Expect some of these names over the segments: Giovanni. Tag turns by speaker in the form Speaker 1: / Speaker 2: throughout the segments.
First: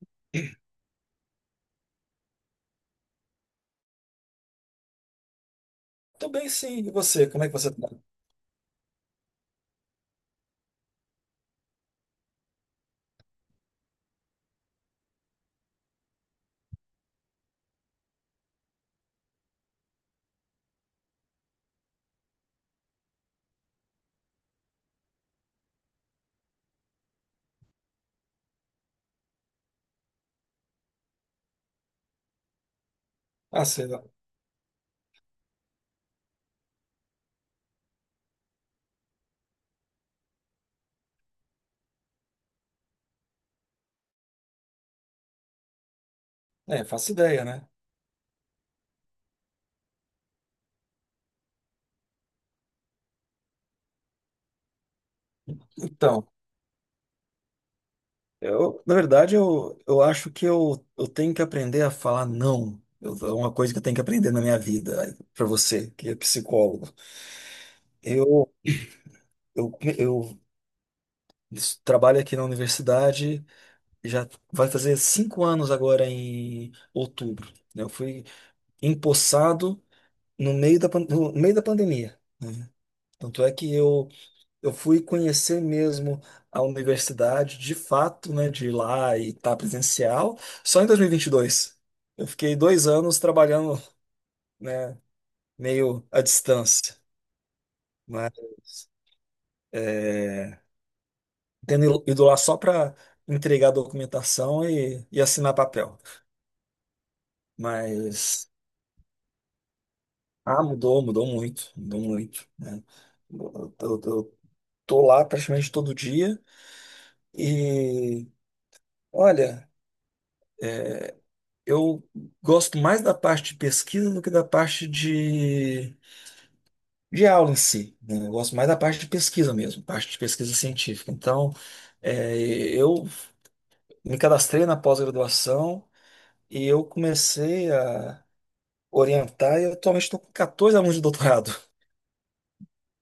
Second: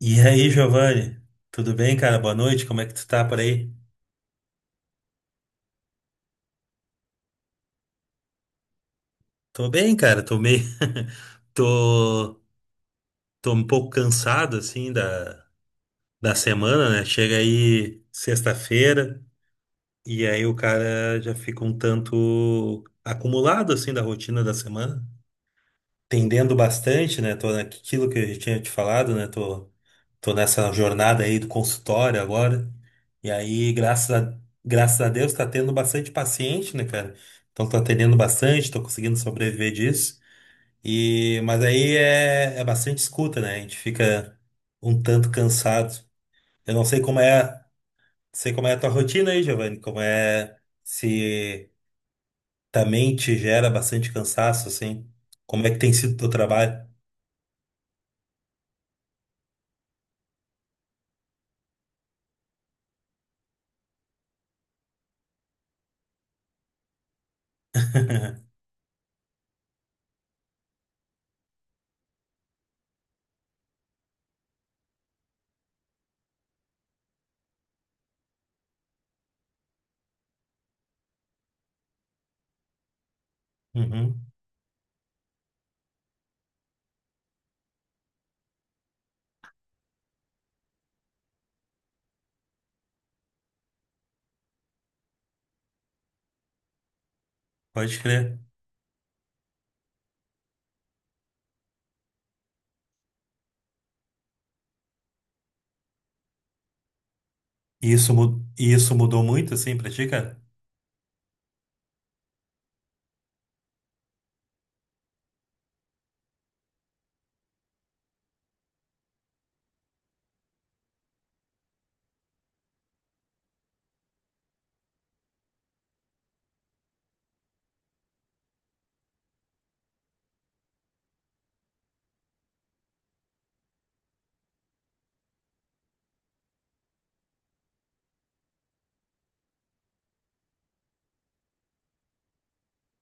Speaker 1: E aí, Giovanni? Tudo bem, cara? Boa noite. Como é que tu tá por aí?
Speaker 2: Tô bem, sim. E você? Como é que você tá?
Speaker 1: Tô bem, cara. Tô meio... Tô... Tô um pouco cansado, assim, da... da semana, né? Chega aí sexta-feira e aí o cara já fica um tanto acumulado, assim, da rotina da semana. Tendendo bastante, né? Tô naquilo que eu já tinha te falado, né? Tô nessa jornada aí do consultório agora. E
Speaker 2: Ah,
Speaker 1: aí,
Speaker 2: sei lá.
Speaker 1: graças a, Graças a Deus, tá tendo bastante paciente, né, cara? Então tô atendendo bastante, tô conseguindo sobreviver disso. E, mas aí é bastante escuta, né? A gente fica um tanto cansado. Eu
Speaker 2: É,
Speaker 1: não sei
Speaker 2: faço
Speaker 1: como
Speaker 2: ideia,
Speaker 1: é,
Speaker 2: né?
Speaker 1: Sei como é a tua rotina aí, Giovanni, como é se também te gera bastante cansaço, assim. Como é que tem sido o
Speaker 2: Então,
Speaker 1: teu trabalho?
Speaker 2: na verdade, eu acho que eu tenho que aprender a falar não. É uma coisa que eu tenho que aprender na minha vida, para você, que é psicólogo. Eu, Eu, eu trabalho aqui na universidade, já vai fazer 5 anos agora em outubro, né? Eu fui empossado no meio da, no meio da pandemia, né? Tanto é que
Speaker 1: Uhum.
Speaker 2: eu fui conhecer mesmo a universidade, de fato, né, de ir lá e estar presencial, só em dois mil e vinte e dois. Eu fiquei 2 anos trabalhando, né, meio à distância.
Speaker 1: Pode
Speaker 2: Mas
Speaker 1: crer.
Speaker 2: eh, tendo ido lá só para entregar a documentação e assinar papel. Mas,
Speaker 1: E isso mudou muito, assim, pra ti, cara?
Speaker 2: ah, mudou, mudou muito, né? Eu tô lá praticamente todo dia e, olha, eu gosto mais da parte de pesquisa do que da parte de aula em si, né? Eu gosto mais da parte de pesquisa mesmo, parte de pesquisa científica. Então, é, eu me cadastrei na pós-graduação e eu comecei a orientar, e eu atualmente estou com 14 alunos de doutorado.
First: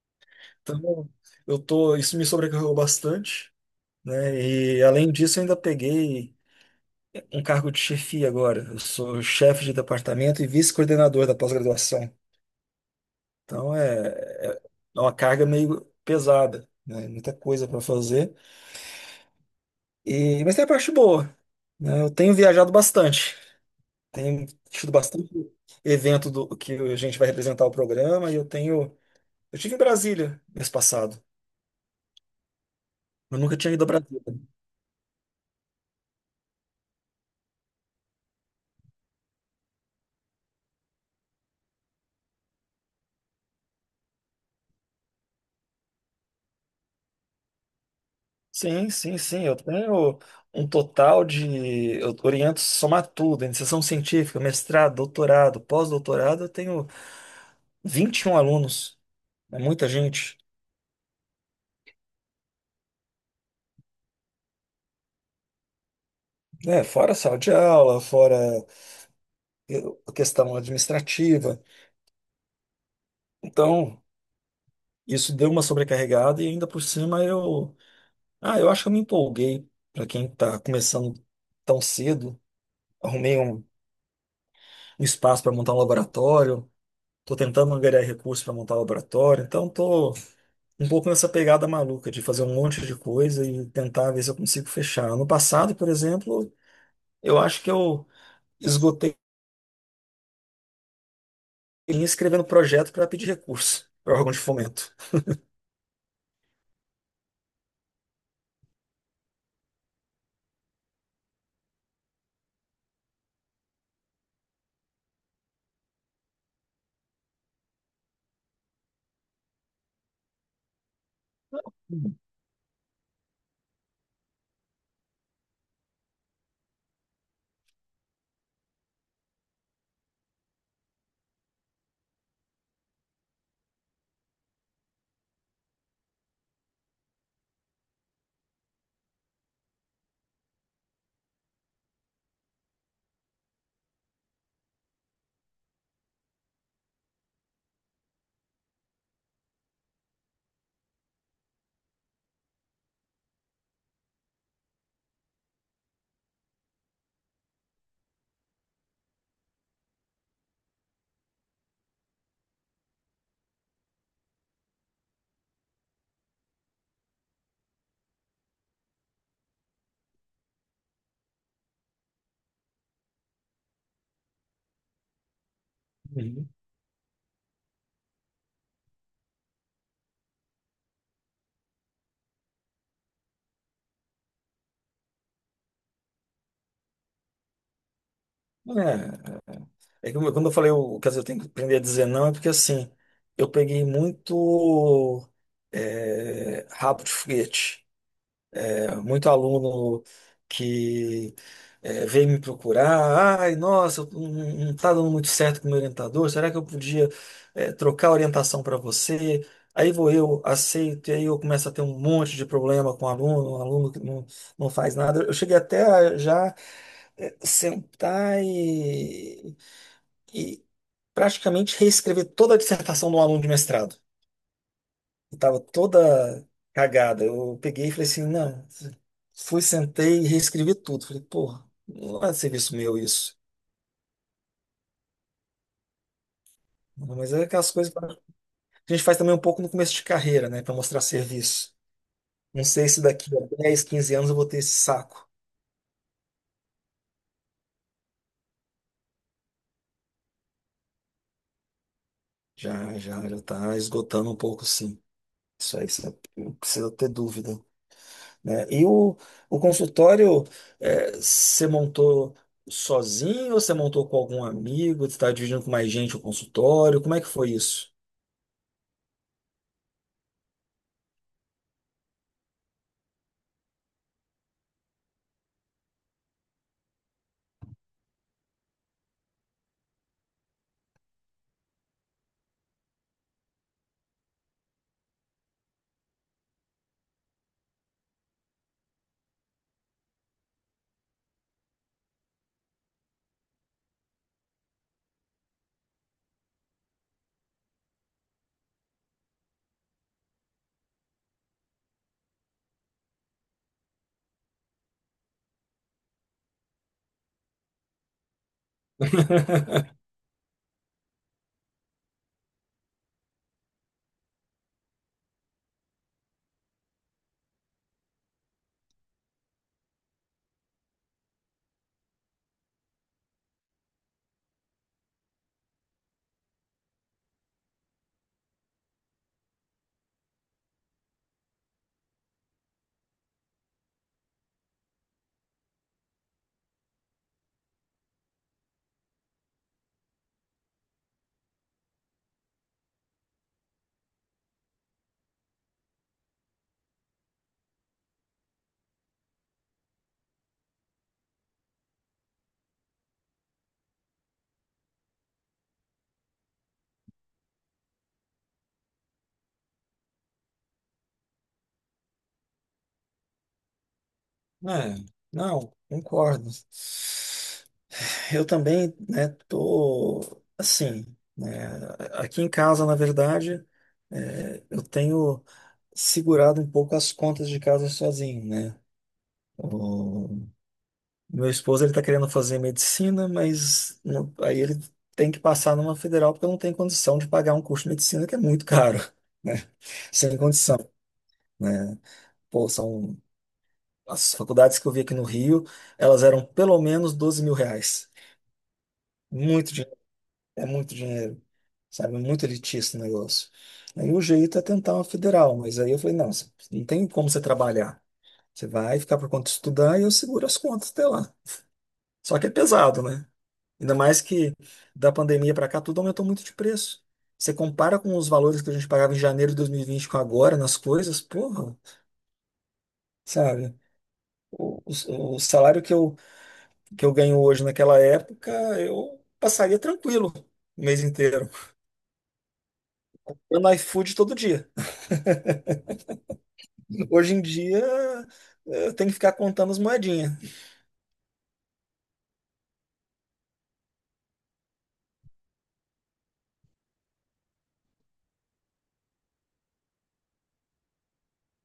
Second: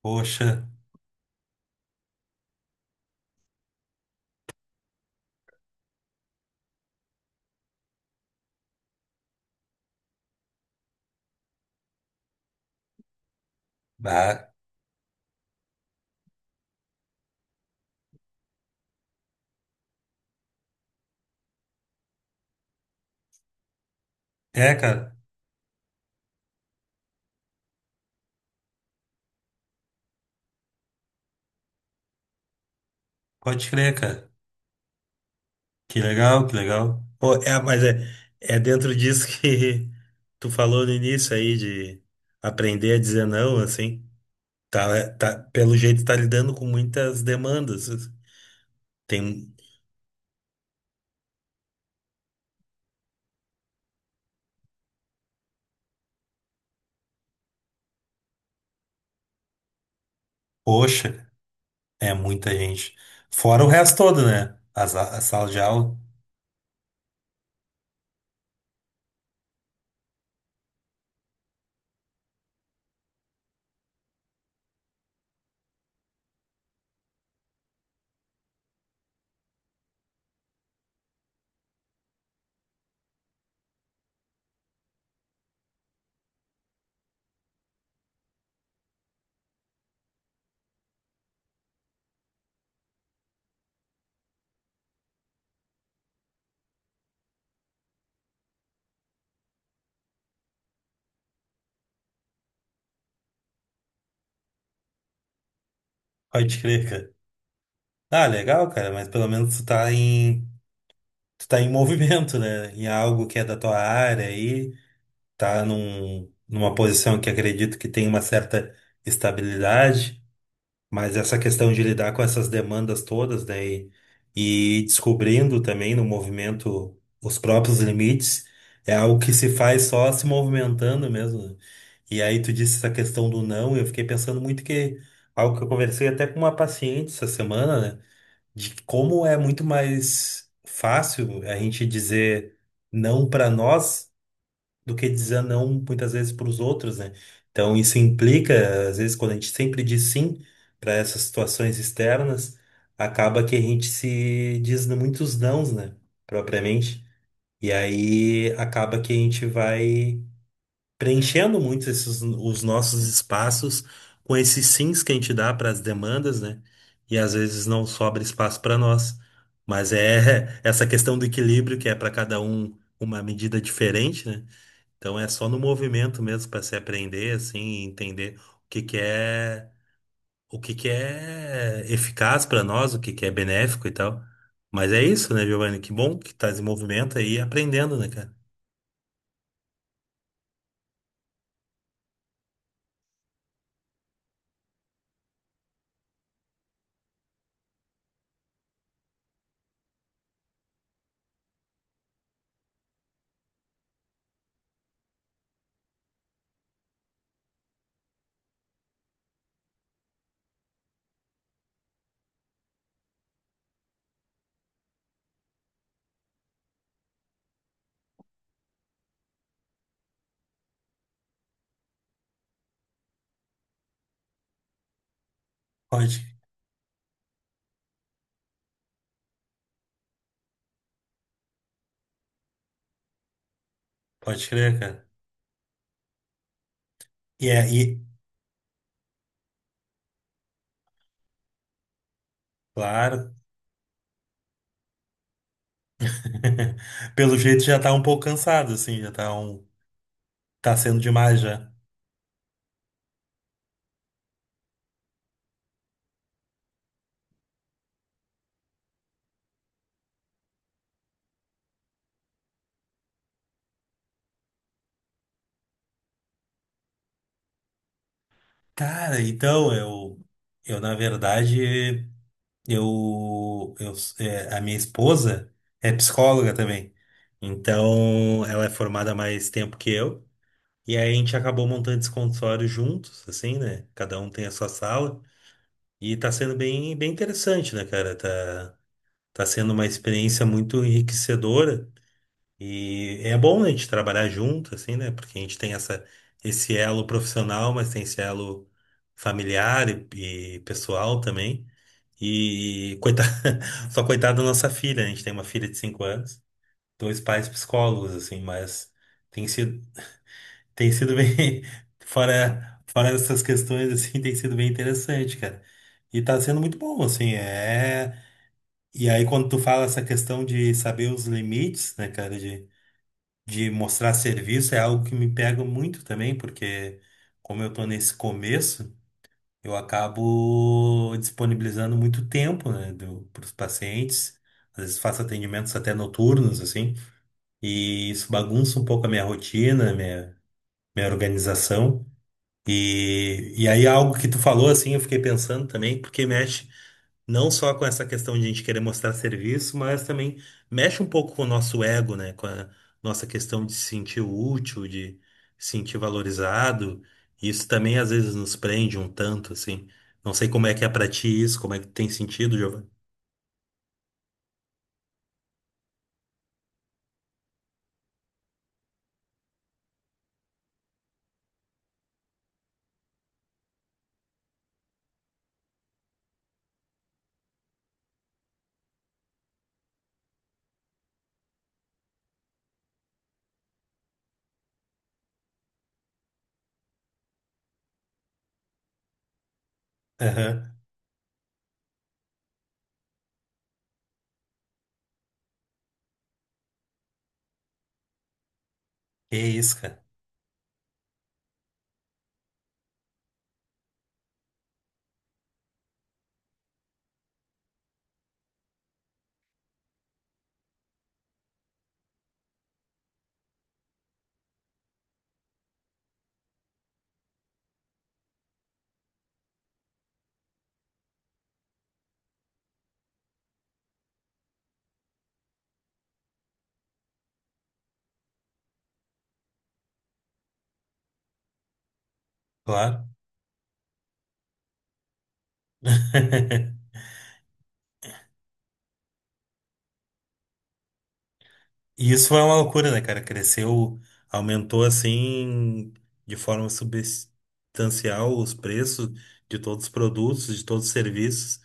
Speaker 1: Poxa.
Speaker 2: Então, eu tô, isso me sobrecarregou bastante, né? E além disso, eu ainda peguei um cargo de chefia agora. Eu sou chefe de departamento e vice-coordenador da pós-graduação. Então, é,
Speaker 1: Bah.
Speaker 2: é uma carga meio pesada, né? Muita coisa para fazer. E, mas tem a parte boa, né? Eu tenho viajado bastante. Tenho
Speaker 1: É,
Speaker 2: tido
Speaker 1: cara.
Speaker 2: bastante evento do que a gente vai representar o programa e eu estive em Brasília mês passado. Eu nunca
Speaker 1: Pode
Speaker 2: tinha ido ao
Speaker 1: crer,
Speaker 2: Brasil.
Speaker 1: cara. Que legal, que legal. Pô, é, mas é, É dentro disso que tu falou no início aí, de aprender a dizer não, assim. Tá, Pelo jeito, tá lidando com muitas demandas.
Speaker 2: Sim, sim,
Speaker 1: Tem,
Speaker 2: sim.
Speaker 1: um,
Speaker 2: Eu tenho um total de. Eu oriento somar tudo, iniciação científica, mestrado, doutorado, pós-doutorado. Eu tenho 21 alunos. É muita gente.
Speaker 1: poxa, é muita gente. Fora o resto todo, né? A sala de aula.
Speaker 2: É, fora sala de aula, fora a questão administrativa. Então, isso deu uma sobrecarregada e ainda por cima eu. Ah, eu acho que eu me empolguei. Para quem está começando tão cedo, arrumei um espaço para montar um laboratório. Tô tentando angariar recursos para montar laboratório, então tô um pouco nessa pegada maluca de fazer um monte de coisa e tentar ver se eu consigo fechar. Ano passado, por exemplo, eu acho que eu esgotei em escrevendo projeto para pedir recurso para órgão de fomento.
Speaker 1: Pode crer, cara. Ah, legal, cara, mas pelo menos tu tá em movimento, né? Em algo que é da tua área aí, tá numa posição que acredito que tem uma certa estabilidade, mas essa questão de lidar com essas demandas todas, né? E descobrindo também no movimento os próprios limites, é algo que se faz só se movimentando mesmo, né? E aí tu disse essa questão do não, e eu fiquei pensando muito que algo que eu conversei até com uma paciente essa semana, né? De como é muito mais fácil a gente dizer não para nós do que dizer não muitas vezes para os outros, né? Então isso implica, às vezes, quando a gente sempre diz sim para essas situações externas, acaba que a gente se diz muitos nãos, né? Propriamente. E aí acaba que a gente vai preenchendo muito os nossos espaços com esses sims que a gente dá para as demandas, né? E às vezes não sobra espaço para nós. Mas é essa questão do equilíbrio que é para cada um uma medida diferente, né? Então é só no movimento mesmo
Speaker 2: Uhum.
Speaker 1: para se aprender assim, e entender o que que é, o que que é eficaz para nós, o que que é benéfico e tal. Mas é isso, né, Giovanni? Que bom que tá em movimento aí, aprendendo, né, cara?
Speaker 2: É, é que quando eu falei o que eu tenho que aprender a dizer não, é porque assim, eu peguei muito rabo de foguete. Muito aluno que veio me procurar. Ai, nossa, eu não está dando muito certo com o meu orientador. Será que eu podia trocar a orientação para você? Aí vou eu, aceito, e aí eu começo a ter um monte de problema com o aluno, um aluno que não faz nada. Eu cheguei até a já sentar e praticamente reescrever toda a dissertação do aluno de mestrado. Eu tava
Speaker 1: Pode,
Speaker 2: toda cagada. Eu peguei e falei assim, não. Fui, sentei e reescrevi tudo. Falei, porra, não é serviço meu isso.
Speaker 1: pode crer, cara.
Speaker 2: Mas é
Speaker 1: E é,
Speaker 2: aquelas
Speaker 1: e,
Speaker 2: coisas que a gente faz também um pouco no começo de carreira, né? Para mostrar serviço. Não sei se daqui
Speaker 1: claro.
Speaker 2: a 10, 15 anos eu vou ter esse saco.
Speaker 1: Pelo jeito já tá um pouco cansado, assim, já tá um... tá sendo demais já.
Speaker 2: Já, já, já tá esgotando um pouco, sim. Isso aí, você não precisa ter dúvida, né? E o consultório, você montou sozinho ou você montou com algum amigo? Você está dividindo com mais gente o consultório? Como é que foi isso?
Speaker 1: Cara, então eu na verdade, eu, é, a minha esposa é psicóloga também. Então ela é formada há mais tempo que eu. E aí a gente acabou montando esse consultório juntos, assim, né? Cada um tem a sua sala. E tá sendo bem, bem interessante, né, cara? Tá, tá sendo uma experiência muito enriquecedora. E é bom a gente trabalhar junto, assim, né? Porque a gente tem essa, esse elo profissional, mas tem esse elo familiar e pessoal também. E coitada, só coitada da nossa filha, né? A gente tem uma filha de 5 anos, dois pais psicólogos, assim, mas tem sido, tem sido bem, fora, fora essas questões, assim, tem sido bem interessante, cara. E tá sendo muito bom, assim, é. E aí, quando tu fala essa questão de saber os limites, né, cara, de mostrar serviço é algo que me pega muito também, porque como eu tô nesse começo, eu acabo disponibilizando muito tempo, né, para os pacientes. Às vezes faço atendimentos até noturnos, assim, e isso bagunça um pouco a minha rotina, minha organização. E aí algo que tu falou, assim, eu fiquei pensando também, porque mexe não só com essa questão de a gente querer mostrar serviço, mas também mexe um pouco com o nosso ego, né? Com a nossa questão de se sentir útil, de se sentir valorizado. Isso também às vezes nos prende um tanto, assim. Não sei como é que é pra ti isso, como é que tem sentido, Giovanni.
Speaker 2: É, não, concordo. Eu também, né, tô assim, né, aqui em casa, na verdade, eu tenho segurado um pouco as contas de casa sozinho, né? Meu esposo ele está querendo fazer medicina, mas aí ele tem que passar numa federal porque não tem condição de pagar um curso de medicina que é muito caro, né? Sem
Speaker 1: Aham.
Speaker 2: condição, né? Pô, são as faculdades que eu vi aqui no Rio, elas eram pelo menos R$ 12.000.
Speaker 1: Que
Speaker 2: Muito
Speaker 1: isso,
Speaker 2: dinheiro,
Speaker 1: cara.
Speaker 2: é muito dinheiro, sabe? É muito elitista o negócio. Aí o jeito é tentar uma federal, mas aí eu falei, não, não tem como você trabalhar. Você vai ficar por conta de estudar e eu seguro as contas até lá. Só que é pesado, né? Ainda mais que da pandemia para cá, tudo aumentou muito de preço. Você compara com os valores que a gente pagava em janeiro de 2020 com agora nas coisas, porra, sabe? O salário que que eu ganho hoje naquela época, eu passaria tranquilo o mês inteiro.
Speaker 1: Claro.
Speaker 2: Eu no iFood todo dia. Hoje em dia, eu tenho que ficar contando as moedinhas.
Speaker 1: E isso foi uma loucura, né, cara? Cresceu, aumentou assim de forma substancial os preços de todos os produtos, de todos os serviços.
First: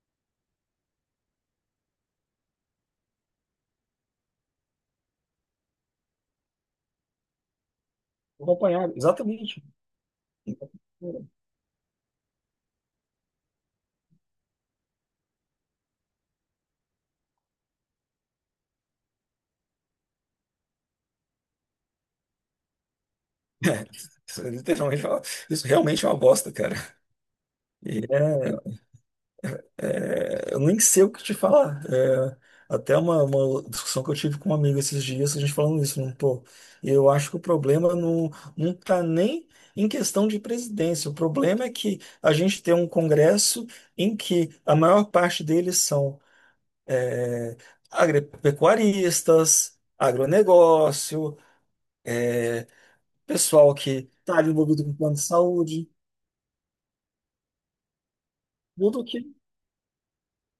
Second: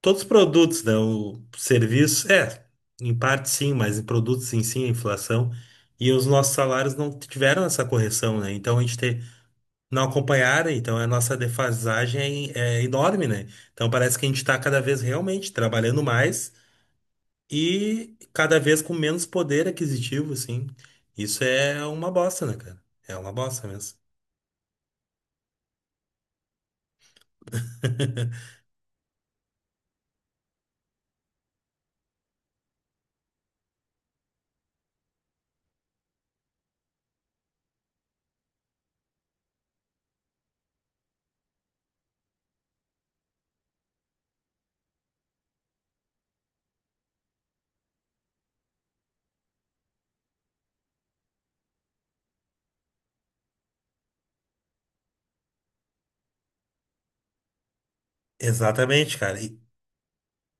Speaker 1: Todos os produtos, né? O serviço, é, em parte sim, mas em produtos sim a inflação. E os nossos salários não tiveram essa correção, né?
Speaker 2: Acompanhado, exatamente.
Speaker 1: Não acompanharam, então a nossa defasagem é, é enorme, né? Então parece que a gente está cada vez realmente trabalhando mais e cada vez com menos poder aquisitivo, assim. Isso é uma bosta, né, cara? É uma bosta
Speaker 2: É,
Speaker 1: mesmo.
Speaker 2: isso, literalmente, isso realmente é uma bosta, cara. E é. É, eu nem sei o que te falar. É, até uma discussão que eu tive com um amigo esses dias, a gente falando isso, né? Pô, eu acho que o problema não tá nem em questão de presidência. O problema é que a gente tem um Congresso em que a maior parte deles são é, agropecuaristas, agronegócio, pessoal que está envolvido com plano de saúde, tudo
Speaker 1: Exatamente,
Speaker 2: que,
Speaker 1: cara. E,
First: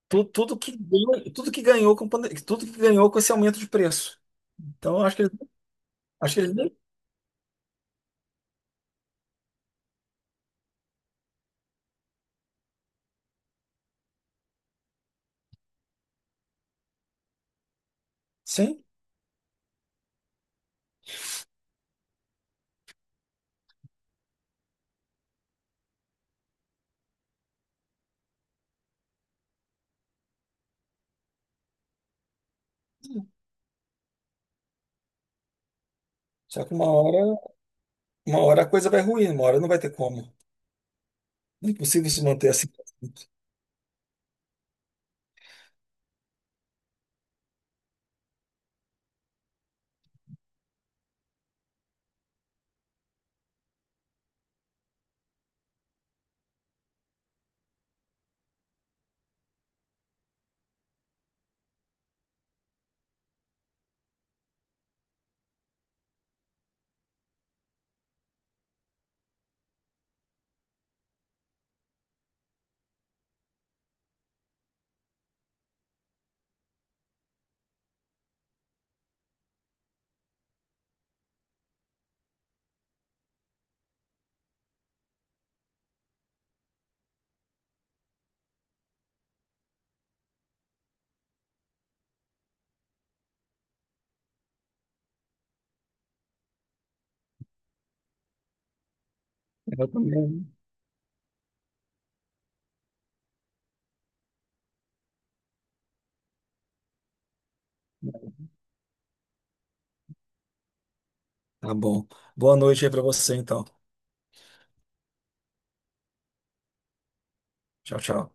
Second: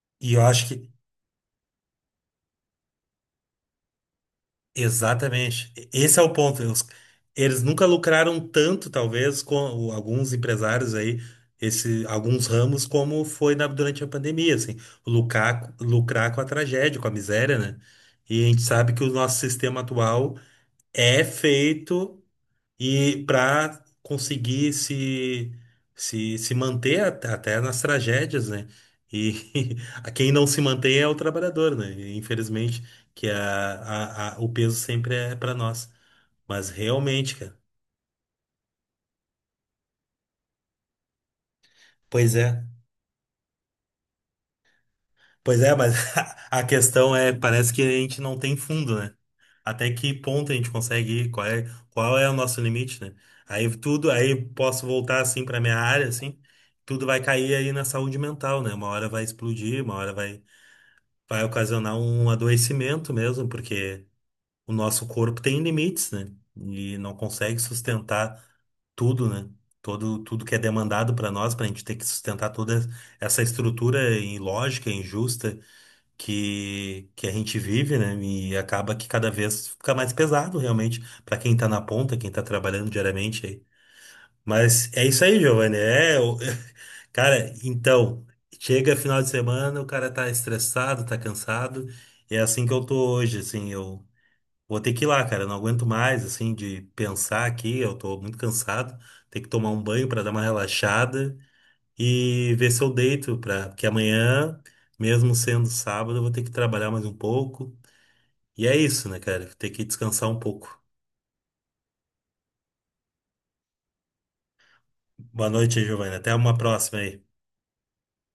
Speaker 1: e eu
Speaker 2: tudo
Speaker 1: acho
Speaker 2: que
Speaker 1: que
Speaker 2: ganhou, tudo que ganhou com tudo que ganhou com esse aumento de preço. Então, eu acho que
Speaker 1: exatamente. Esse é o
Speaker 2: acho que eles
Speaker 1: ponto.
Speaker 2: nem.
Speaker 1: Eles nunca lucraram tanto, talvez, com alguns empresários aí, esse, alguns ramos, como foi durante a pandemia, assim, lucrar, lucrar com a tragédia, com a miséria, né? E a gente
Speaker 2: Sim.
Speaker 1: sabe que o nosso sistema atual é feito e para conseguir se manter até nas tragédias, né? E a quem não se mantém é o trabalhador, né? E, infelizmente, que o peso sempre é para nós.
Speaker 2: Só
Speaker 1: Mas
Speaker 2: que
Speaker 1: realmente, cara.
Speaker 2: uma hora a coisa vai ruir, uma hora não vai ter como. Não é possível se
Speaker 1: Pois
Speaker 2: manter
Speaker 1: é.
Speaker 2: assim pra sempre.
Speaker 1: Pois é, mas a questão é, parece que a gente não tem fundo, né? Até que ponto a gente consegue ir? Qual é o nosso limite, né? Aí posso voltar assim para minha área, assim, tudo vai cair aí na saúde mental, né? Uma hora vai explodir, vai ocasionar um adoecimento mesmo, porque o nosso corpo tem limites, né? E não consegue sustentar tudo, né? Tudo que é demandado para nós, para a gente ter que sustentar toda essa estrutura ilógica, injusta que a gente vive, né? E acaba que cada vez fica mais pesado, realmente, para quem tá na ponta, quem tá trabalhando diariamente aí. Mas é isso aí, Giovanni. Cara, então, chega final de semana, o cara tá estressado, tá cansado. E é assim que eu tô hoje, assim, eu vou ter que ir lá, cara. Eu não aguento mais, assim, de pensar aqui, eu tô muito cansado. Tem que tomar um
Speaker 2: Eu
Speaker 1: banho para dar uma
Speaker 2: também.
Speaker 1: relaxada e ver se eu deito, pra, porque amanhã, mesmo sendo sábado, eu vou ter que trabalhar mais um pouco. E é isso, né, cara? Tem que descansar um pouco.
Speaker 2: Tá bom. Boa noite aí pra você, então.
Speaker 1: Boa noite, Giovanna. Até uma próxima aí.
Speaker 2: Tchau, tchau.